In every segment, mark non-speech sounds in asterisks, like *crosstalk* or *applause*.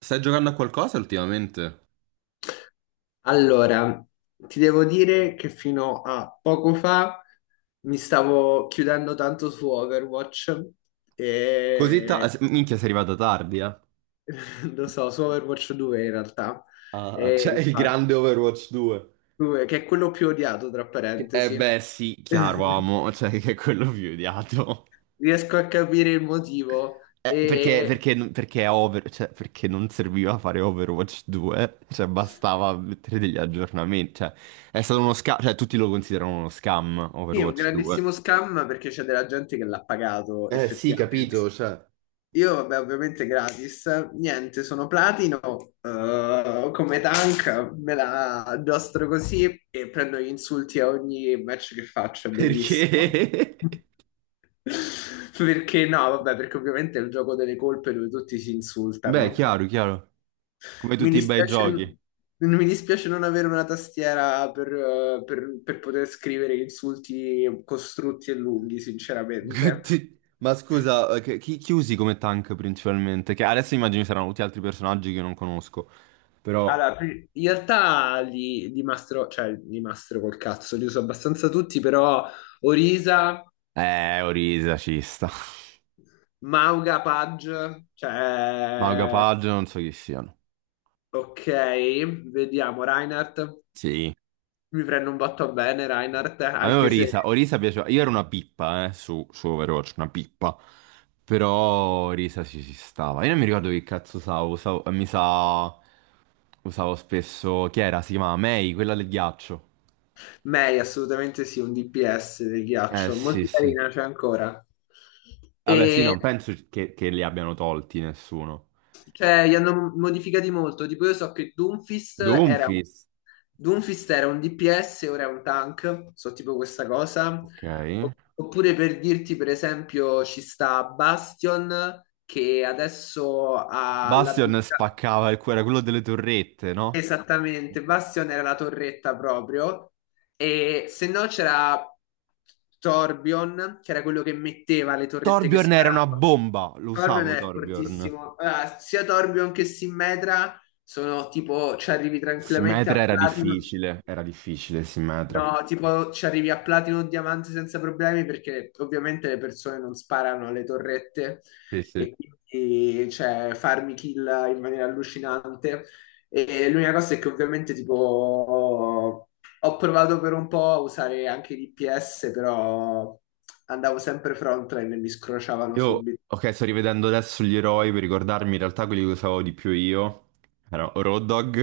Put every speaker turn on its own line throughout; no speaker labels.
Stai giocando a qualcosa ultimamente?
Allora, ti devo dire che fino a poco fa mi stavo chiudendo tanto su Overwatch
Così ta- ah,
e
se- Minchia, sei arrivata tardi, eh?
*laughs* lo so, su Overwatch 2 in realtà.
Ah, c'è
E
il grande
infatti,
Overwatch 2.
2, che è quello più odiato, tra
Eh
parentesi.
beh, sì, chiaro,
*laughs*
amo, *laughs* cioè che è quello più odiato.
Riesco a capire il motivo.
Perché,
E
perché, perché cioè, perché non serviva fare Overwatch 2, cioè bastava mettere degli aggiornamenti, cioè è stato uno scam, cioè tutti lo considerano uno scam
sì, è un
Overwatch
grandissimo
2.
scam perché c'è della gente che l'ha pagato
Eh sì,
effettivamente.
capito, cioè.
Io, vabbè, ovviamente gratis. Niente, sono platino, come tank, me la addostro così e prendo gli insulti a ogni match che faccio, è bellissimo.
Perché?
*laughs* Perché no, vabbè, perché ovviamente è il gioco delle colpe dove tutti si
*laughs* Beh,
insultano.
chiaro, chiaro, come
Mi
tutti i bei
dispiace,
giochi.
mi dispiace non avere una tastiera per poter scrivere insulti costrutti e lunghi,
*laughs*
sinceramente.
Ma scusa, chi usi come tank principalmente? Che adesso immagino ci saranno tutti altri personaggi che non conosco, però.
Allora, in realtà li mastro, cioè li mastro col cazzo, li uso abbastanza tutti, però Orisa,
Orisa ci sta.
Mauga, Page,
*laughs* Mago
cioè...
Paggio non so chi siano.
Ok, vediamo, Reinhardt,
Sì.
mi prendo un botto bene Reinhardt,
A me
anche se
Orisa piaceva. Io ero una pippa, su Overwatch, una pippa. Però Orisa ci si stava. Io non mi ricordo che cazzo usavo... Mi sa. Usavo spesso. Chi era? Si chiamava May, quella del ghiaccio.
Mei assolutamente sì, un DPS del ghiaccio,
Sì,
molto
sì.
carina, c'è ancora.
Vabbè, sì,
E
non penso che li abbiano tolti nessuno.
cioè, gli hanno modificati molto, tipo io so che
Doomfist.
Doomfist era un DPS, ora è un tank, so tipo questa cosa.
Ok.
Oppure per dirti, per esempio, ci sta Bastion che adesso ha
Bastion
l'abilità.
spaccava il cuore, era quello delle torrette, no?
Esattamente, Bastion era la torretta proprio. E se no c'era Torbjorn, che era quello che metteva le torrette che
Torbjorn era una
sparava.
bomba, lo
Thorbion
usavo
è
Torbjorn.
fortissimo. Allora, sia Thorbion che Simmetra sono tipo, ci arrivi tranquillamente a
Simmetra
Platinum.
era difficile Simmetra.
No, tipo ci arrivi a platino o diamante senza problemi perché ovviamente le persone non sparano alle torrette
Sì, sì.
e quindi cioè, farmi kill in maniera allucinante. E l'unica cosa è che ovviamente tipo ho provato per un po' a usare anche l'IPS, però andavo sempre frontline e mi scrociavano
Io,
subito.
ok, sto rivedendo adesso gli eroi per ricordarmi in realtà quelli che usavo di più io. Era Road Dogg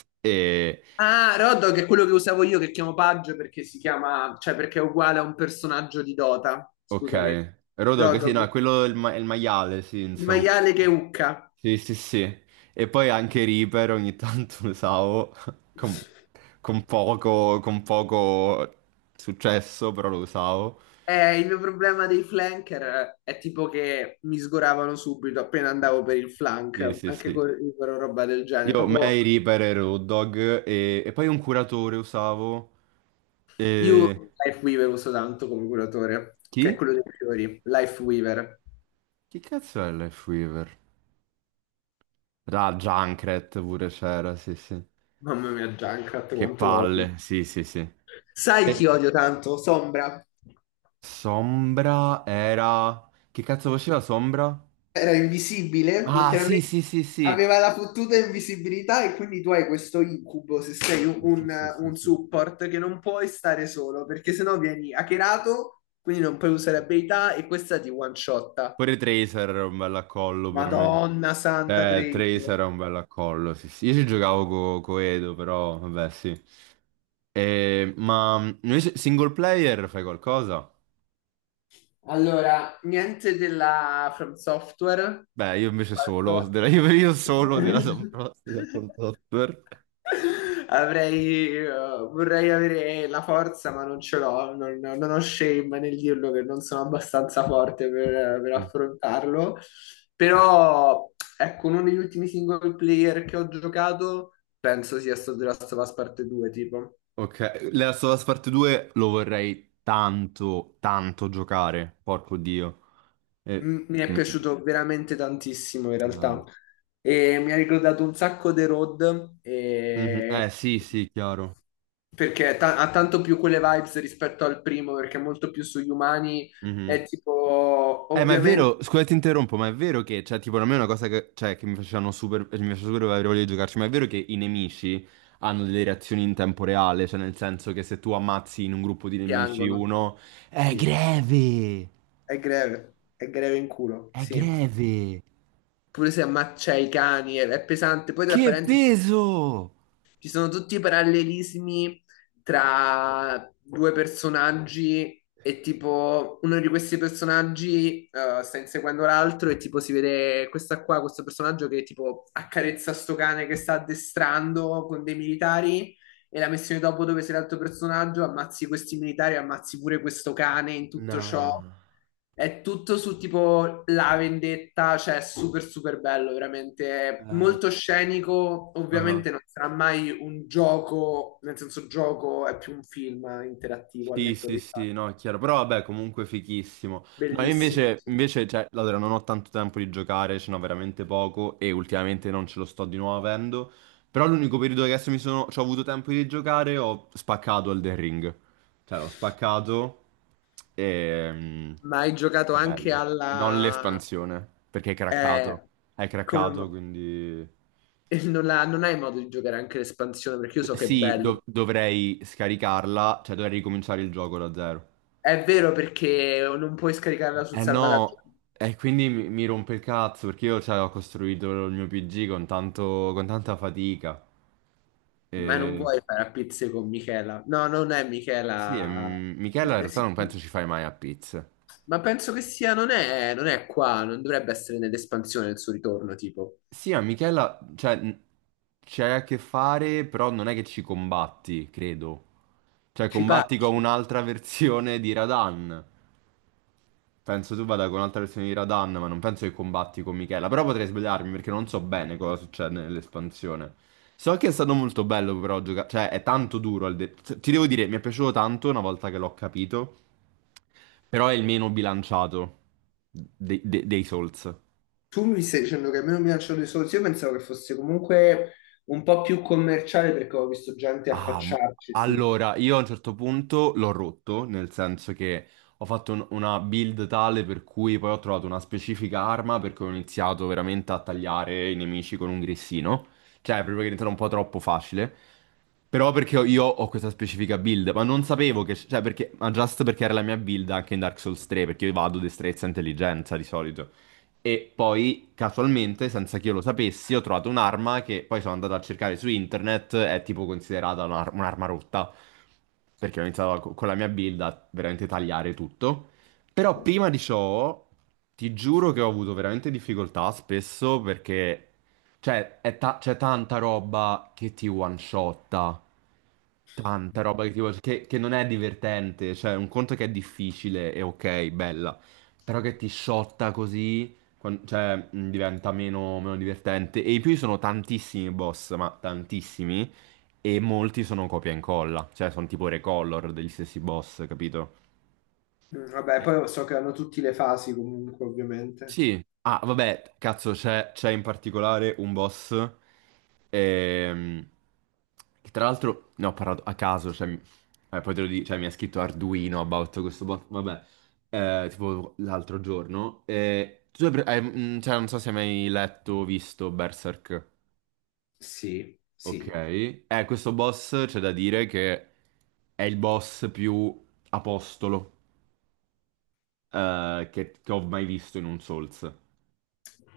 *laughs* e.
Ah, Road Dogg è quello che usavo io che chiamo Paggio perché si chiama, cioè perché è uguale a un personaggio di Dota.
Ok.
Scusami.
Road Dogg,
Road
sì, no,
Dogg,
quello è il maiale, sì,
il
insomma.
maiale che ucca.
Sì, sì, sì. E poi anche Reaper ogni tanto lo usavo *laughs* con, con poco successo, però lo usavo.
Il mio problema dei flanker è tipo che mi sgoravano subito appena
Sì,
andavo
sì.
per il
Sì,
flank,
sì,
anche
sì.
con roba del genere.
Io
Proprio
May, Reaper e Road Dogg e poi un curatore usavo.
io
E.
Life Weaver uso tanto come curatore, che è
Chi?
quello dei fiori. Life Weaver.
Chi cazzo è Life Weaver? Ah, Junkrat pure c'era, sì, sì.
Mamma mia, Junkrat,
Che
quanto lo odio.
palle, sì, sì, sì.
Sai chi
E
odio tanto? Sombra.
Sombra era. Che cazzo faceva Sombra?
Era invisibile,
Ah, sì,
letteralmente
sì, sì, sì.
aveva la fottuta invisibilità e quindi tu hai questo incubo se sei un,
Sì, sì, sì,
un
sì,
support che non puoi stare solo perché sennò vieni hackerato, quindi non puoi
sì,
usare
sì.
abilità e questa ti one shotta.
Pure Tracer era un bel accollo per me.
Madonna santa
Tracer
triste.
era un bel accollo, sì, sì. Io ci giocavo co Edo, però, vabbè, sì. Ma invece single player fai qualcosa?
Allora, niente della From Software.
Beh, io invece solo, *laughs*
Calcola.
io solo della
*laughs*
Front Software.
Avrei, vorrei avere la forza, ma non ce l'ho, non, non ho shame nel dirlo che non sono abbastanza forte per
Sì.
affrontarlo. Però, ecco, uno degli ultimi single player che ho giocato penso sia stato The Last of Us Parte 2, tipo.
Ok, Last of Us Part 2 lo vorrei tanto, tanto giocare, porco Dio. Eh,
Mi è
mm,
piaciuto veramente tantissimo in realtà
ah.
e mi ha ricordato un sacco The Road
Mhm. Eh sì, sì, chiaro.
perché ha tanto più quelle vibes rispetto al primo perché è molto più sugli umani
Mhm.
è tipo
Ma è
ovviamente
vero, scusa, ti interrompo, ma è vero che, cioè, tipo, a me è una cosa che mi facevano super, cioè, mi faceva super avere voglia di giocarci, ma è vero che i nemici hanno delle reazioni in tempo reale, cioè, nel senso che se tu ammazzi in un gruppo di nemici
piangono,
uno, è
sì,
greve,
è greve in culo,
è
sì,
greve,
pure se ammaccia i cani è pesante, poi tra
che
parentesi.
peso!
Ci sono tutti i parallelismi tra due personaggi e tipo uno di questi personaggi sta inseguendo l'altro e tipo si vede questa qua, questo personaggio che tipo accarezza sto cane che sta addestrando con dei militari e la missione dopo dove sei l'altro personaggio, ammazzi questi militari, ammazzi pure questo cane in tutto ciò.
No.
È tutto su tipo la vendetta, cioè è super super bello, veramente. È
Eh,
molto scenico.
ah.
Ovviamente non sarà mai un gioco, nel senso gioco è più un film interattivo al
Sì,
netto
sì,
dei fatti.
sì, no, è chiaro, però vabbè, comunque fichissimo. No, io
Bellissimo,
invece,
sì.
invece, cioè, allora, non ho tanto tempo di giocare, ce n'ho veramente poco e ultimamente non ce lo sto di nuovo avendo, però l'unico periodo che adesso mi sono, c'ho avuto tempo di giocare, ho spaccato Elden Ring. Cioè, l'ho spaccato e
Ma hai giocato
è
anche
bello. Non
alla...
l'espansione, perché è
eh,
craccato. È
come...
craccato,
mo-
quindi.
*laughs* e non hai modo di giocare anche l'espansione, perché io so che è
Sì,
bello.
dovrei scaricarla, cioè dovrei ricominciare il gioco da zero.
È vero perché non puoi scaricarla sul
Eh
salvataggio,
no, e quindi mi rompe il cazzo perché io cioè, ho costruito il mio PG con tanta fatica.
ma non
E.
vuoi fare a pizze con Michela. No, non è
Sì, e,
Michela.
Michela in realtà
Sì.
non penso ci fai mai a pizza.
Ma penso che sia, non è, non è qua, non dovrebbe essere nell'espansione il suo ritorno, tipo.
Sì, a Michela, cioè, c'hai a che fare, però non è che ci combatti, credo. Cioè,
Ci
combatti con
pacchi.
un'altra *laughs* versione di Radan. Penso tu vada con un'altra versione di Radan, ma non penso che combatti con Michela. Però potrei sbagliarmi perché non so bene cosa succede nell'espansione. So che è stato molto bello però giocare, cioè è tanto duro. Ti devo dire, mi è piaciuto tanto una volta che l'ho capito, però è il meno bilanciato dei Souls.
Tu mi stai dicendo che a me non mi piacciono i soldi, io pensavo che fosse comunque un po' più commerciale perché ho visto gente
Ah,
affacciarci, sì.
allora, io a un certo punto l'ho rotto, nel senso che ho fatto una build tale per cui poi ho trovato una specifica arma perché ho iniziato veramente a tagliare i nemici con un grissino. Cioè, proprio che è diventato un po' troppo facile. Però perché io ho questa specifica build, ma non sapevo che. Cioè, perché. Ma just perché era la mia build anche in Dark Souls 3, perché io vado destrezza e intelligenza di solito. E poi, casualmente, senza che io lo sapessi, ho trovato un'arma che poi sono andato a cercare su internet, è tipo considerata un'arma rotta, perché ho iniziato con la mia build a veramente tagliare tutto. Però prima di ciò, ti giuro che ho avuto veramente difficoltà spesso perché, cioè, c'è tanta roba che ti one-shotta. Tanta roba che non è divertente, cioè un conto che è difficile e ok, bella, però che ti sciotta così, cioè diventa meno divertente. E in più ci sono tantissimi boss, ma tantissimi, e molti sono copia e incolla, cioè sono tipo recolor degli stessi boss, capito?
Mm, vabbè, poi so che hanno tutte le fasi comunque, ovviamente.
Sì. Ah, vabbè, cazzo, c'è in particolare un boss ehm, che tra l'altro ne ho parlato a caso, cioè, poi te lo dico, cioè, mi ha scritto Arduino about questo boss, vabbè, tipo l'altro giorno. Tu hai cioè, non so se hai mai letto o visto Berserk.
Sì,
Ok,
sì.
questo boss c'è da dire che è il boss più apostolo che ho mai visto in un Souls.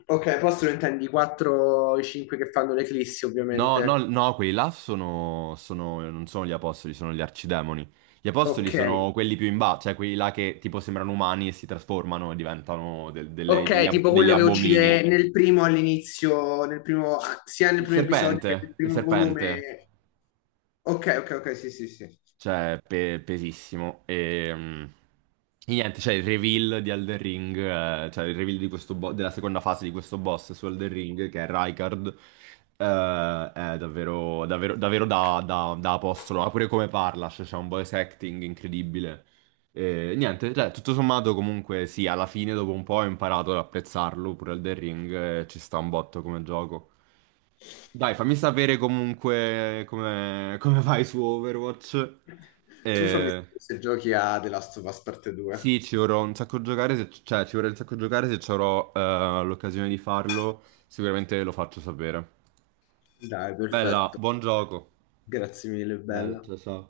Ok, posto lo intendi 4 i 5 che fanno l'eclissi,
No, no,
ovviamente.
no, quelli là non sono gli apostoli, sono gli arcidemoni. Gli apostoli
Ok.
sono quelli più in basso, cioè quelli là che tipo sembrano umani e si trasformano e diventano del- delle- degli,
Ok,
ab-
tipo
degli
quello che uccide
abomini.
nel primo all'inizio, nel primo, ah, sia nel
Il
primo episodio
serpente,
che nel
il
primo
serpente.
volume. Ok, ok, ok, sì, sì, sì.
Cioè, pesissimo. E niente, cioè il reveal di Elden Ring, cioè il reveal di questo della seconda fase di questo boss su Elden Ring, che è Rykard, è davvero, davvero, davvero da apostolo. Ma pure come parla, cioè, c'è un voice acting incredibile. E, niente, cioè, tutto sommato comunque sì, alla fine dopo un po' ho imparato ad apprezzarlo, pure Elden Ring, ci sta un botto come gioco. Dai, fammi sapere comunque come vai su Overwatch.
Tu fammi
Eh,
sapere se giochi a The Last of Us parte 2.
sì, ci vorrei un sacco giocare se ci avrò l'occasione di farlo. Sicuramente lo faccio sapere.
Dai,
Bella,
perfetto.
buon gioco.
Grazie mille,
Bella,
bella.
ciao ciao.